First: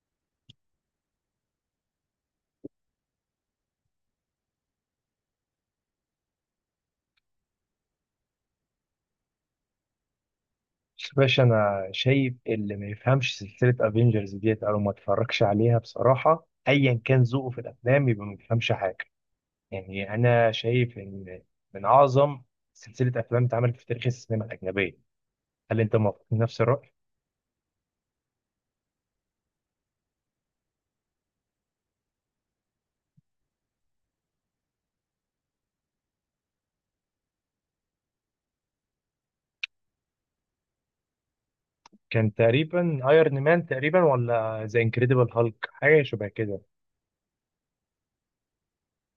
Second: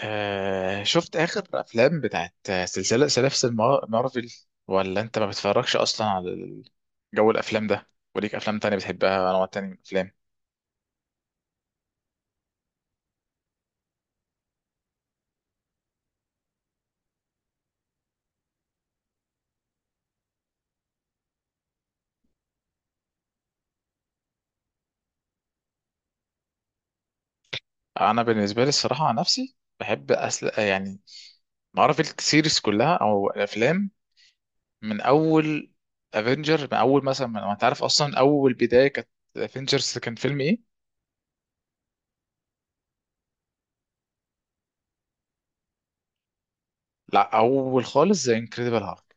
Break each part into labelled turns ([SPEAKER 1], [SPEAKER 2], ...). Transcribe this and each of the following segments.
[SPEAKER 1] آه، شفت آخر أفلام بتاعت سلاسل مارفل، ولا أنت ما بتتفرجش أصلا على جو الأفلام ده؟ وليك أفلام تانية بتحبها، أنواع تانية من الأفلام؟
[SPEAKER 2] بس باشا، انا شايف اللي ما يفهمش سلسله افنجرز ديت او ما اتفرجش عليها بصراحه، ايا كان ذوقه في الافلام يبقى ما بيفهمش حاجه. يعني انا شايف ان من اعظم سلسله افلام اتعملت في تاريخ السينما الاجنبيه. هل انت موافق نفس الراي؟
[SPEAKER 1] أنا بالنسبة لي الصراحة، عن نفسي بحب يعني مارفل سيريز كلها أو الأفلام، من أول من أول مثلا أنت عارف أصلا أول بداية كانت افنجرز، كان فيلم إيه؟
[SPEAKER 2] كان تقريبا ايرون مان، تقريبا، ولا ذا انكريدبل هالك، حاجه شبه كده.
[SPEAKER 1] لا، أول خالص زي انكريدبل هالك.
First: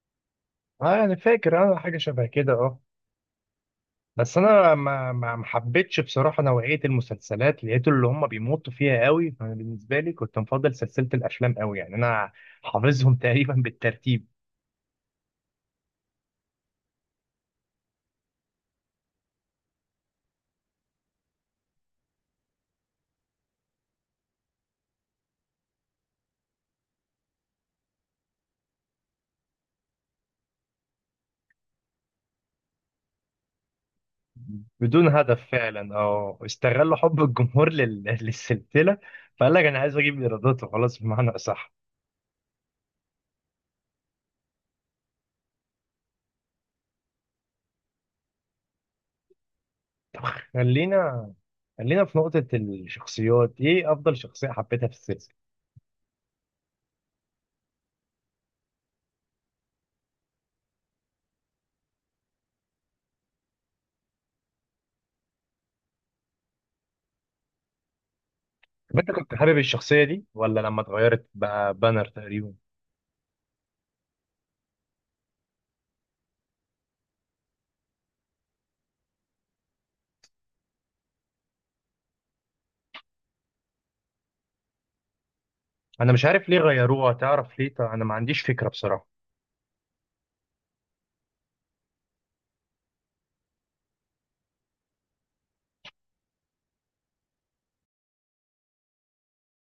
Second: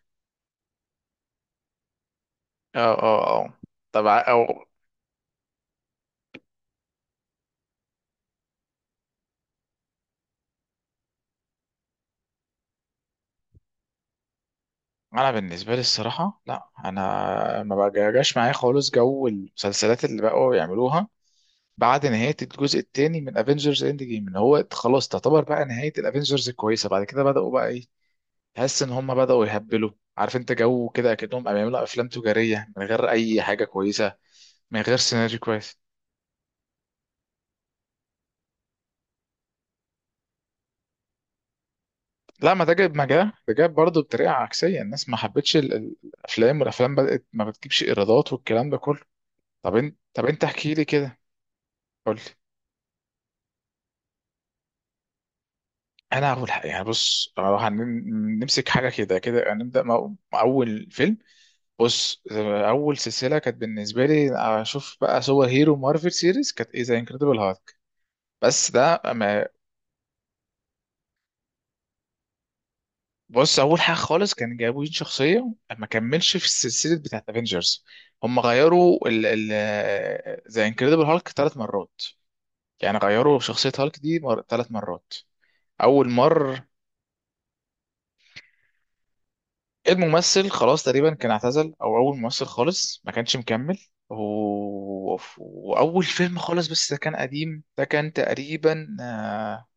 [SPEAKER 2] اه، انا فاكر، حاجه شبه كده،
[SPEAKER 1] اه،
[SPEAKER 2] اه.
[SPEAKER 1] اه، اه، طبعا.
[SPEAKER 2] بس انا ما حبيتش بصراحه نوعيه المسلسلات، لقيت اللي هم بيمطوا فيها قوي، فانا بالنسبه لي كنت مفضل سلسله الافلام قوي. يعني انا حافظهم تقريبا بالترتيب.
[SPEAKER 1] انا بالنسبه لي الصراحه لا، انا ما بجاش معايا خالص جو المسلسلات اللي بقوا يعملوها بعد نهايه الجزء الثاني من افنجرز اند جيم. ان هو خلاص تعتبر بقى نهايه الافنجرز الكويسه، بعد كده بداوا بقى ايه، تحس ان هم بداوا يهبلوا. عارف انت جو كده اكنهم بيعملوا افلام تجاريه من غير اي حاجه كويسه، من غير
[SPEAKER 2] بدون
[SPEAKER 1] سيناريو
[SPEAKER 2] هدف
[SPEAKER 1] كويس.
[SPEAKER 2] فعلا، استغلوا حب الجمهور للسلسله. فقال لك انا عايز اجيب ايرادات وخلاص، بمعنى اصح.
[SPEAKER 1] لا، ما ده جاب، ما جاب ده جاب برضه بطريقه عكسيه، الناس ما حبتش الافلام، والافلام بدات ما بتجيبش ايرادات والكلام ده كله. طب انت احكي لي كده.
[SPEAKER 2] خلينا خلينا في
[SPEAKER 1] قول.
[SPEAKER 2] نقطه الشخصيات، ايه افضل شخصيه حبيتها في السلسله؟
[SPEAKER 1] انا هقول حق. يعني بص، لو هنمسك حاجه كده كده هنبدا مع اول فيلم. بص، اول سلسله كانت بالنسبه لي اشوف بقى سوبر هيرو مارفل سيريز كانت ايه؟ زي انكريدبل هالك. بس
[SPEAKER 2] طب
[SPEAKER 1] ده
[SPEAKER 2] انت كنت
[SPEAKER 1] ما
[SPEAKER 2] حابب الشخصيه دي ولا لما اتغيرت بقى بانر تقريبا؟
[SPEAKER 1] بص، اول حاجه خالص كان جابوا شخصيه ما كملش في السلسله بتاعت افنجرز. هم غيروا ال زي انكريدبل هالك ثلاث مرات، يعني غيروا شخصيه هالك دي ثلاث مرات. اول
[SPEAKER 2] انا مش عارف ليه
[SPEAKER 1] مره
[SPEAKER 2] غيروها، تعرف ليه؟ طب انا ما عنديش فكره بصراحه.
[SPEAKER 1] الممثل خلاص تقريبا كان اعتزل، او اول ممثل خالص ما كانش مكمل و... واول فيلم خالص، بس ده كان قديم، ده كان تقريبا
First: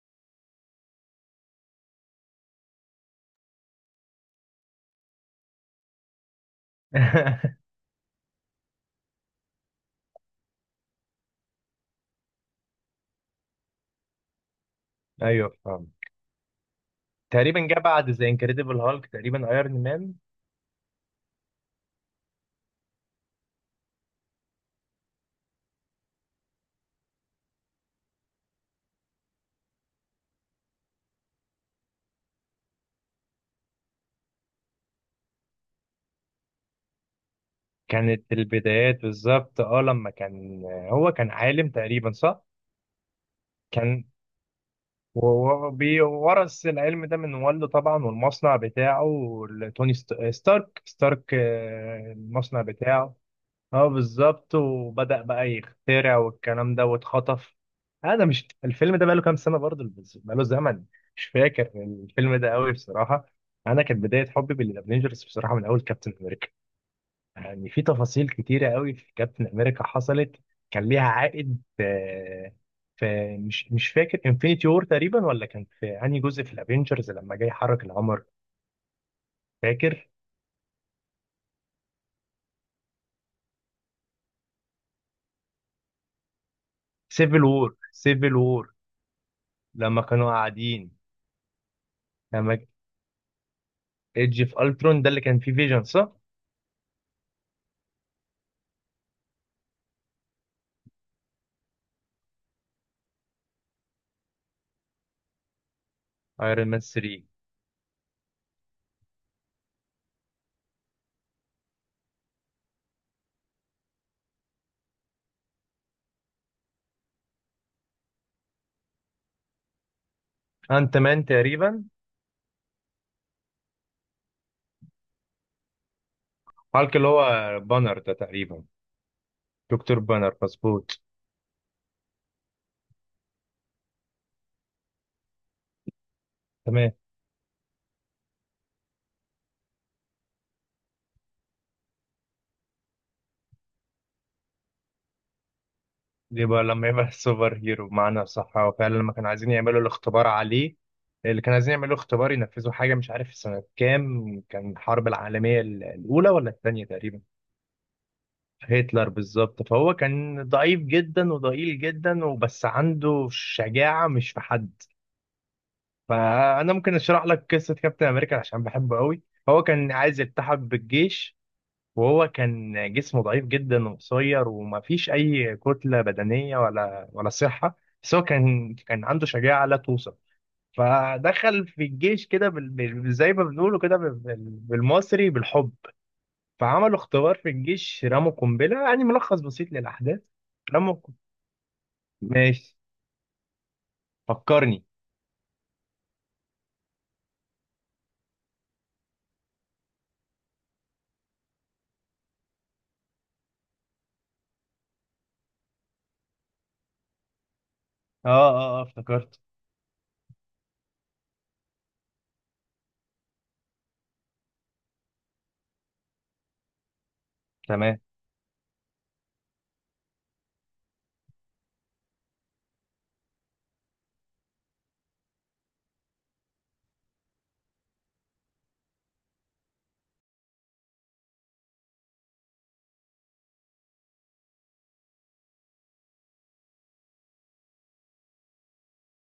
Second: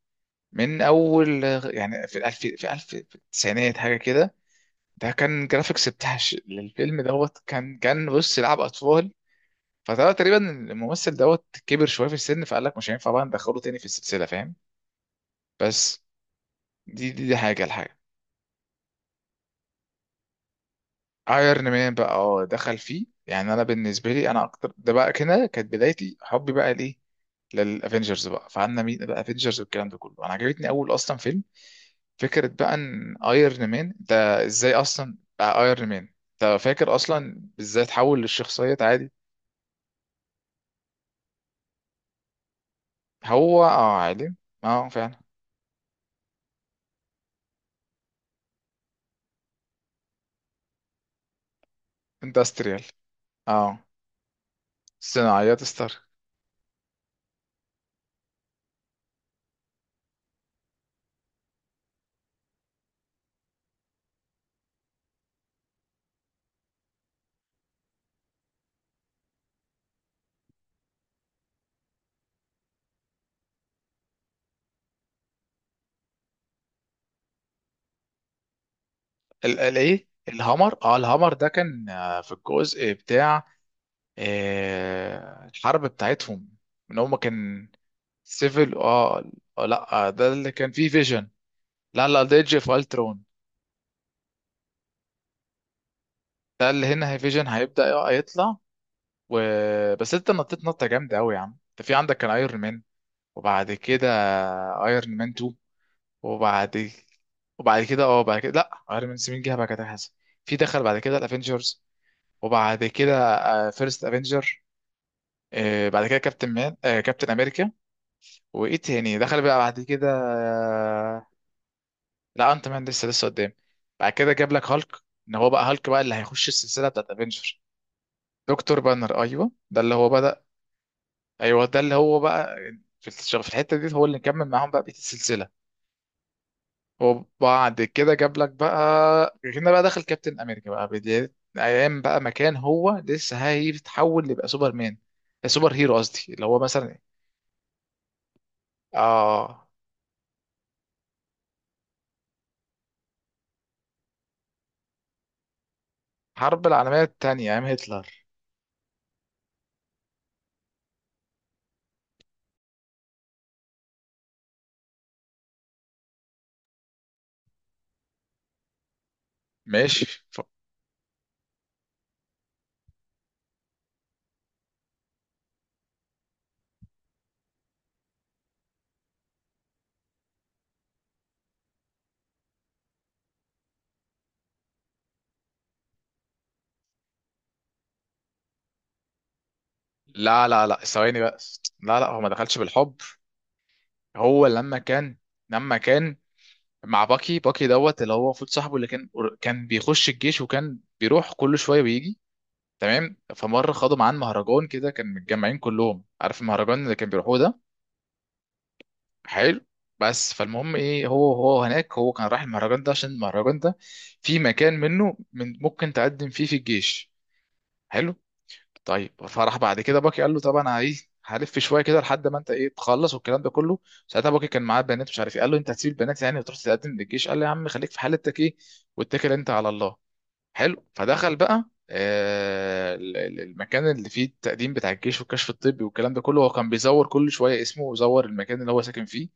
[SPEAKER 1] من اول يعني في الالف في الف في التسعينات حاجه كده. ده كان جرافيكس بتاع للفيلم دوت، كان بص، لعب اطفال. فده تقريبا الممثل دوت كبر شويه في السن، فقال لك مش هينفع بقى ندخله تاني في السلسله، فاهم؟
[SPEAKER 2] ايوه، فاهم.
[SPEAKER 1] بس دي
[SPEAKER 2] تقريبا
[SPEAKER 1] حاجه
[SPEAKER 2] جه
[SPEAKER 1] الحاجه
[SPEAKER 2] بعد ذا انكريدبل هالك، تقريبا ايرون مان.
[SPEAKER 1] ايرون مان بقى دخل فيه، يعني انا بالنسبه لي انا اكتر ده بقى كده كانت بدايتي حبي بقى ليه للافنجرز بقى، فعنا مين بقى افنجرز والكلام ده كله. انا عجبتني اول اصلا فيلم، فكره بقى ان ايرون مان ده ازاي اصلا بقى ايرون مان. انت فاكر اصلا ازاي اتحول
[SPEAKER 2] كانت
[SPEAKER 1] للشخصيه
[SPEAKER 2] البدايات
[SPEAKER 1] عادي؟
[SPEAKER 2] بالظبط، لما كان، هو كان عالم تقريبا، صح؟
[SPEAKER 1] هو اه،
[SPEAKER 2] كان
[SPEAKER 1] عالم. اه، فعلا.
[SPEAKER 2] وورث العلم ده من والده طبعا، والمصنع بتاعه، لتوني ستارك، المصنع
[SPEAKER 1] اندستريال.
[SPEAKER 2] بتاعه.
[SPEAKER 1] اه،
[SPEAKER 2] اه، بالظبط، وبدأ بقى
[SPEAKER 1] صناعيات ستار.
[SPEAKER 2] يخترع والكلام ده، واتخطف. انا مش، الفيلم ده بقاله كام سنة برضه، بس بقاله زمن. مش فاكر. الفيلم ده قوي بصراحة. انا كانت بداية حبي بالافنجرز بصراحة من اول كابتن امريكا. يعني في تفاصيل كتيرة قوي في كابتن امريكا حصلت. كان ليها عائد. في مش فاكر انفينيتي وور تقريبا، ولا كان في انهي جزء في الافنجرز لما جاي يحرك القمر.
[SPEAKER 1] الايه،
[SPEAKER 2] فاكر،
[SPEAKER 1] الهامر ده كان في الجزء بتاع آه، الحرب بتاعتهم، ان هم
[SPEAKER 2] سيفل
[SPEAKER 1] كان.
[SPEAKER 2] وور سيفل وور،
[SPEAKER 1] سيفل، اه.
[SPEAKER 2] لما
[SPEAKER 1] لا،
[SPEAKER 2] كانوا
[SPEAKER 1] ده اللي كان فيه
[SPEAKER 2] قاعدين.
[SPEAKER 1] فيجن. لا، لا، ده ايدج
[SPEAKER 2] لما
[SPEAKER 1] اوف الترون.
[SPEAKER 2] ايدج في الترون، ده اللي كان فيه فيجن صح؟
[SPEAKER 1] ده اللي هنا هي فيجن هيبدأ يطلع و... بس انت نطيت نطة جامدة قوي يا عم. انت في عندك كان ايرون مان، وبعد كده ايرون مان 2،
[SPEAKER 2] ايرون مان
[SPEAKER 1] وبعد
[SPEAKER 2] 3.
[SPEAKER 1] وبعد كده بعد كده، لا، ايرون مان 7 جه بعد كده حسن. في دخل بعد كده الافنجرز، وبعد كده فيرست افنجر، بعد كده كابتن مان آه، كابتن امريكا. وايه تاني دخل بقى بعد كده؟
[SPEAKER 2] انت مان تقريبا.
[SPEAKER 1] لا، انت مان لسه قدام. بعد كده جاب لك هالك، ان هو بقى هالك بقى اللي هيخش السلسله
[SPEAKER 2] هالك اللي
[SPEAKER 1] بتاعت افنجر.
[SPEAKER 2] هو بانر ده تقريبا.
[SPEAKER 1] دكتور بانر، ايوه، ده اللي
[SPEAKER 2] دكتور
[SPEAKER 1] هو
[SPEAKER 2] بانر،
[SPEAKER 1] بدا.
[SPEAKER 2] مظبوط.
[SPEAKER 1] ايوه، ده اللي هو بقى في الشغل، في الحته دي هو اللي كمل معاهم بقى بقيه السلسله.
[SPEAKER 2] تمام.
[SPEAKER 1] وبعد كده جاب لك بقى هنا بقى دخل كابتن امريكا بقى، بدايه ايام بقى مكان هو لسه هيتحول يبقى سوبر مان، سوبر هيرو قصدي،
[SPEAKER 2] دي
[SPEAKER 1] اللي هو
[SPEAKER 2] بقى لما
[SPEAKER 1] مثلا.
[SPEAKER 2] يبقى سوبر هيرو، بمعنى صح هو فعلا لما كانوا عايزين
[SPEAKER 1] اه.
[SPEAKER 2] يعملوا الاختبار عليه، اللي كانوا عايزين يعملوا اختبار، ينفذوا حاجه، مش عارف في سنه كام، كان الحرب العالميه الاولى ولا
[SPEAKER 1] حرب
[SPEAKER 2] الثانيه
[SPEAKER 1] العالميه
[SPEAKER 2] تقريبا.
[SPEAKER 1] الثانيه ايام هتلر.
[SPEAKER 2] هتلر، بالظبط. فهو كان ضعيف جدا وضئيل جدا، وبس عنده شجاعه مش في حد. فانا ممكن اشرح لك قصه كابتن امريكا عشان بحبه قوي. هو كان
[SPEAKER 1] ماشي.
[SPEAKER 2] عايز يلتحق بالجيش، وهو كان جسمه ضعيف جدا وقصير، وما فيش اي كتله بدنيه ولا صحه. بس هو كان عنده شجاعه لا توصف. فدخل في الجيش كده زي ما بنقوله كده بالمصري، بالحب. فعملوا اختبار في الجيش، رموا قنبله، يعني ملخص بسيط للاحداث.
[SPEAKER 1] لا، لا، لا،
[SPEAKER 2] رموا ق-
[SPEAKER 1] ثواني بقى. لا، لا، هو ما دخلش
[SPEAKER 2] ماشي،
[SPEAKER 1] بالحب. هو لما
[SPEAKER 2] فكرني.
[SPEAKER 1] كان لما كان مع باكي دوت اللي هو المفروض صاحبه، اللي كان كان بيخش الجيش وكان بيروح كل شويه ويجي. تمام، فمره خدوا معاه مهرجان كده، كان متجمعين كلهم، عارف المهرجان اللي كان بيروحوه ده.
[SPEAKER 2] اه اه اه، افتكرت.
[SPEAKER 1] حلو. بس فالمهم ايه، هو هو هناك هو كان رايح المهرجان ده عشان المهرجان ده في مكان منه من ممكن تقدم فيه في الجيش.
[SPEAKER 2] تمام.
[SPEAKER 1] حلو. طيب، فراح بعد كده باكي قال له طب انا ايه، هلف شويه كده لحد ما انت ايه تخلص والكلام ده كله. ساعتها باكي كان معاه بنات مش عارف ايه، قال له انت هتسيب البنات يعني وتروح تقدم للجيش؟ قال له يا عم خليك في حالتك ايه، واتكل انت على الله. حلو. فدخل بقى آه، المكان اللي فيه التقديم بتاع الجيش والكشف الطبي والكلام ده كله. هو كان بيزور كل شويه اسمه ويزور المكان اللي هو ساكن فيه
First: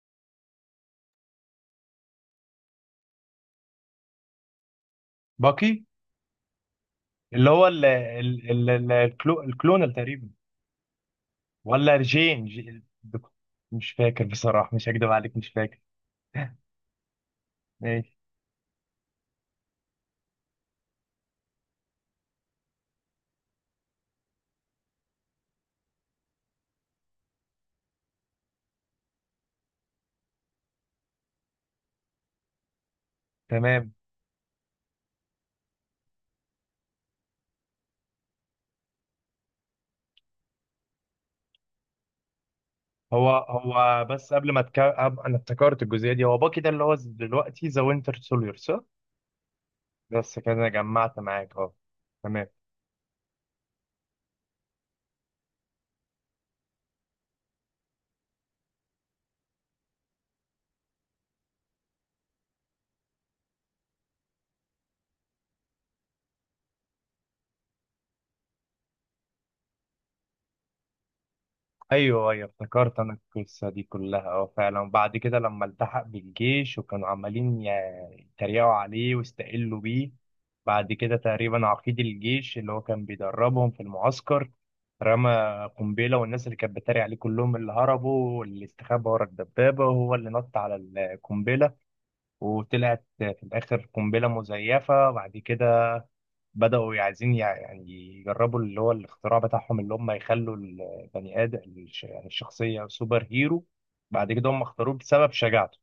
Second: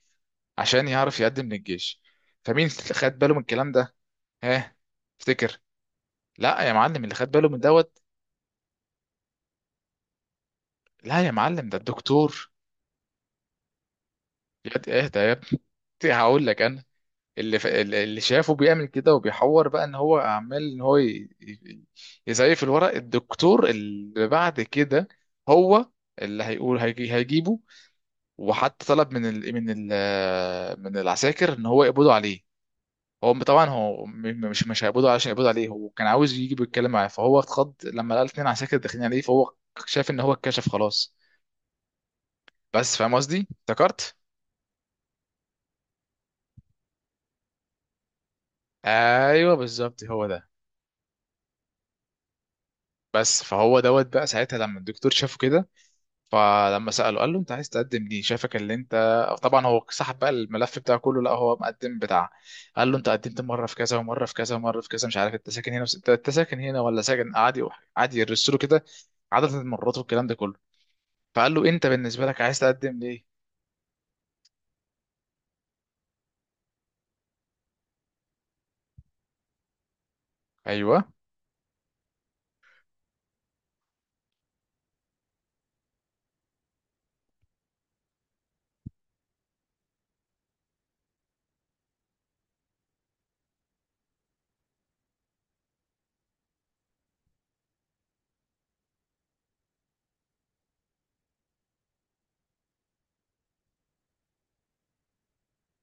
[SPEAKER 1] عشان يعرف يقدم للجيش. فمين اللي خد باله من الكلام ده؟ ها؟ افتكر.
[SPEAKER 2] باقي،
[SPEAKER 1] لا يا معلم، اللي خد باله
[SPEAKER 2] اللي
[SPEAKER 1] من
[SPEAKER 2] هو ال
[SPEAKER 1] دوت.
[SPEAKER 2] ال ال ال- الكلو الكلونال تقريبا،
[SPEAKER 1] لا يا معلم، ده
[SPEAKER 2] ولا جين
[SPEAKER 1] الدكتور.
[SPEAKER 2] جي- مش فاكر بصراحة، مش هكدب عليك،
[SPEAKER 1] اهدى،
[SPEAKER 2] مش فاكر.
[SPEAKER 1] هقول لك انا.
[SPEAKER 2] ماشي.
[SPEAKER 1] اللي شافه بيعمل كده وبيحور بقى ان هو عمال ان هو يزيف الورق، الدكتور. اللي بعد كده هو اللي هيقول، هيجيبه وحتى طلب من العساكر ان هو يقبضوا عليه. هو طبعا
[SPEAKER 2] تمام.
[SPEAKER 1] هو م- م- مش مش هيقبضوا، علشان يقبضوا عليه هو كان عاوز يجي بيتكلم معاه. فهو اتخض لما لقى اتنين عساكر داخلين عليه، فهو شاف ان هو اتكشف خلاص. بس فاهم
[SPEAKER 2] هو
[SPEAKER 1] قصدي،
[SPEAKER 2] هو
[SPEAKER 1] افتكرت.
[SPEAKER 2] بس قبل ما تك... أب- انا افتكرت الجزئية دي. هو باكي ده اللي هو دلوقتي ذا وينتر سوليور، صح؟
[SPEAKER 1] ايوه بالظبط هو
[SPEAKER 2] بس
[SPEAKER 1] ده.
[SPEAKER 2] كده أنا جمعت معاك، اه، تمام.
[SPEAKER 1] بس فهو دوت بقى ساعتها لما الدكتور شافه كده، فلما سأله قال له انت عايز تقدم ليه شايفك اللي انت. طبعا هو سحب بقى الملف بتاعه كله، لا هو مقدم بتاع. قال له انت قدمت مره في كذا ومره في كذا ومره في كذا، مش عارف انت ساكن هنا انت ساكن هنا ولا ساكن عادي، عادي يرسله كده، عدد المرات والكلام ده كله. فقال له انت بالنسبه
[SPEAKER 2] ايوه
[SPEAKER 1] لك
[SPEAKER 2] ايوه،
[SPEAKER 1] عايز
[SPEAKER 2] افتكرت
[SPEAKER 1] تقدم
[SPEAKER 2] انا
[SPEAKER 1] ليه؟
[SPEAKER 2] القصه دي كلها فعلا. وبعد كده لما التحق بالجيش، وكانوا عمالين يتريقوا عليه واستقلوا بيه. بعد
[SPEAKER 1] ايوه.
[SPEAKER 2] كده تقريبا عقيد الجيش اللي هو كان بيدربهم في المعسكر، رمى قنبله، والناس اللي كانت بتتريق عليه كلهم، اللي هربوا واللي استخبى ورا الدبابه، وهو اللي نط على القنبله. وطلعت في الاخر قنبله مزيفه. بعد كده بدأوا عايزين يعني يجربوا اللي هو الاختراع بتاعهم، اللي هم يخلوا البني آدم يعني الشخصية سوبر هيرو. بعد كده هم اختاروه بسبب شجاعته،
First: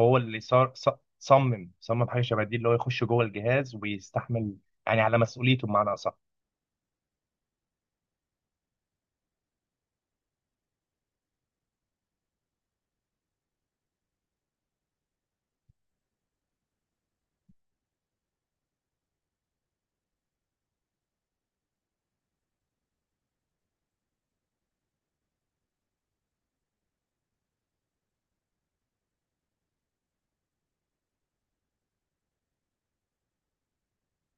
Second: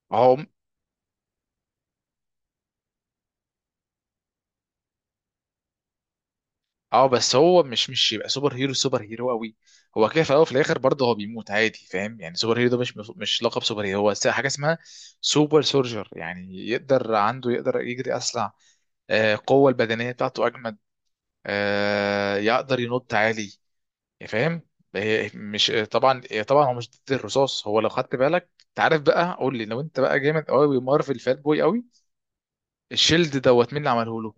[SPEAKER 2] هو
[SPEAKER 1] هو
[SPEAKER 2] اللي صار ص- صمم صمم حاجة شبه دي، اللي هو يخش جوه الجهاز ويستحمل، يعني على مسؤوليته بمعنى أصح.
[SPEAKER 1] اه، بس هو مش يبقى سوبر هيرو، سوبر هيرو قوي. هو كده في الاول وفي الاخر برضه هو بيموت عادي، فاهم؟ يعني سوبر هيرو ده مش مش لقب سوبر هيرو، هو حاجه اسمها سوبر سولجر، يعني يقدر، عنده يقدر يجري اسرع، آه، القوه البدنيه بتاعته اجمد، آه، يقدر ينط عالي، فاهم؟ مش طبعا، طبعا هو مش ضد الرصاص. هو لو خدت بالك انت عارف بقى، قول لي لو انت بقى جامد قوي مارفل فات بوي قوي، الشيلد دوت مين اللي عمله له؟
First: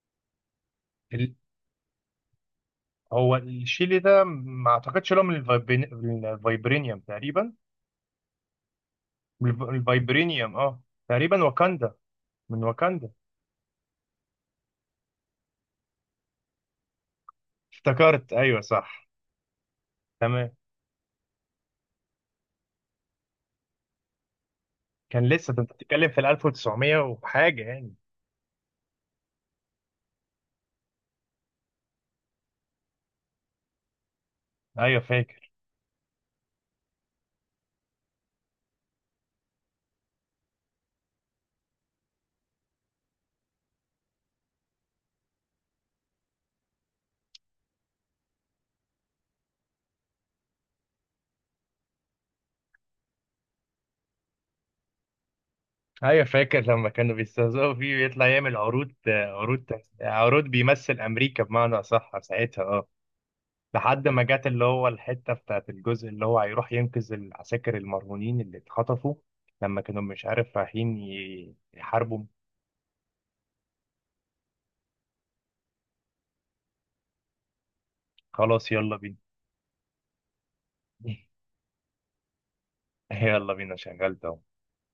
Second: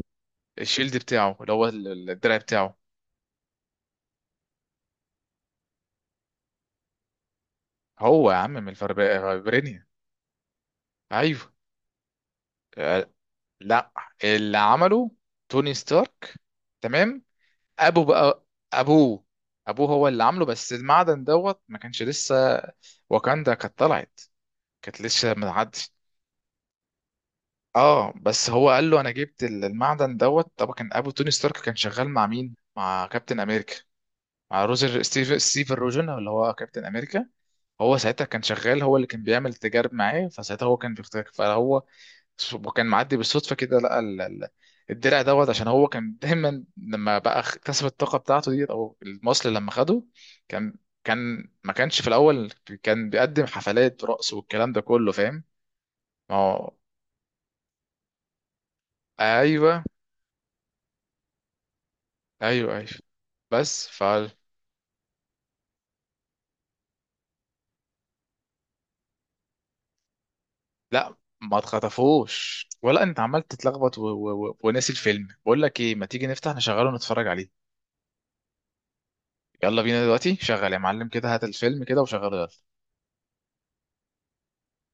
[SPEAKER 1] الشيلد
[SPEAKER 2] ال-
[SPEAKER 1] بتاعه اللي هو الدرع بتاعه.
[SPEAKER 2] هو الشيلي ده، ما اعتقدش لهم الفايبرينيوم تقريبا.
[SPEAKER 1] هو يا عم من
[SPEAKER 2] الف-
[SPEAKER 1] فبرينيا.
[SPEAKER 2] الفايبرينيوم اه، تقريبا
[SPEAKER 1] ايوه.
[SPEAKER 2] واكاندا، من
[SPEAKER 1] آه،
[SPEAKER 2] واكاندا.
[SPEAKER 1] لا، اللي عمله توني ستارك. تمام. ابو
[SPEAKER 2] افتكرت،
[SPEAKER 1] بقى
[SPEAKER 2] ايوه، صح.
[SPEAKER 1] ابوه ابوه هو اللي عامله،
[SPEAKER 2] تمام.
[SPEAKER 1] بس المعدن دوت ما كانش لسه واكاندا كانت طلعت، كانت
[SPEAKER 2] كان
[SPEAKER 1] لسه ما
[SPEAKER 2] لسه ده، انت
[SPEAKER 1] عدش.
[SPEAKER 2] بتتكلم في ال 1900 وحاجه يعني.
[SPEAKER 1] اه، بس هو قال له انا جبت المعدن دوت. طبعا كان ابو توني ستارك كان شغال مع مين؟ مع كابتن امريكا، مع
[SPEAKER 2] ايوه
[SPEAKER 1] روزر ستيف
[SPEAKER 2] فاكر،
[SPEAKER 1] ستيفن روجن اللي هو كابتن امريكا. هو ساعتها كان شغال، هو اللي كان بيعمل تجارب معاه، فساعتها هو كان بيختار، فهو وكان معدي بالصدفه كده لقى الدرع دوت. عشان هو كان دايما لما بقى اكتسب الطاقه بتاعته ديت او المصل لما خده، كان ما كانش في الاول، كان بيقدم حفلات رقص والكلام ده كله، فاهم؟
[SPEAKER 2] ايوه
[SPEAKER 1] ما
[SPEAKER 2] فاكر
[SPEAKER 1] هو،
[SPEAKER 2] لما كانوا بيستهزئوا فيه، ويطلع يعمل عروض عروض
[SPEAKER 1] ايوه.
[SPEAKER 2] عروض، بيمثل امريكا بمعنى اصح ساعتها،
[SPEAKER 1] ايوه،
[SPEAKER 2] اه.
[SPEAKER 1] ايوه، بس.
[SPEAKER 2] لحد ما جت اللي هو الحته بتاعت الجزء اللي هو هيروح ينقذ العساكر المرهونين اللي اتخطفوا، لما كانوا مش عارف رايحين
[SPEAKER 1] لا، ما
[SPEAKER 2] يحاربوا.
[SPEAKER 1] اتخطفوش، ولا انت عمال تتلخبط وناسي الفيلم، بقول لك ايه، ما تيجي نفتح نشغله ونتفرج عليه.
[SPEAKER 2] خلاص، يلا بينا.
[SPEAKER 1] يلا بينا، دلوقتي شغل يا معلم كده، هات الفيلم كده وشغله، يلا.
[SPEAKER 2] يلا بينا شغلت.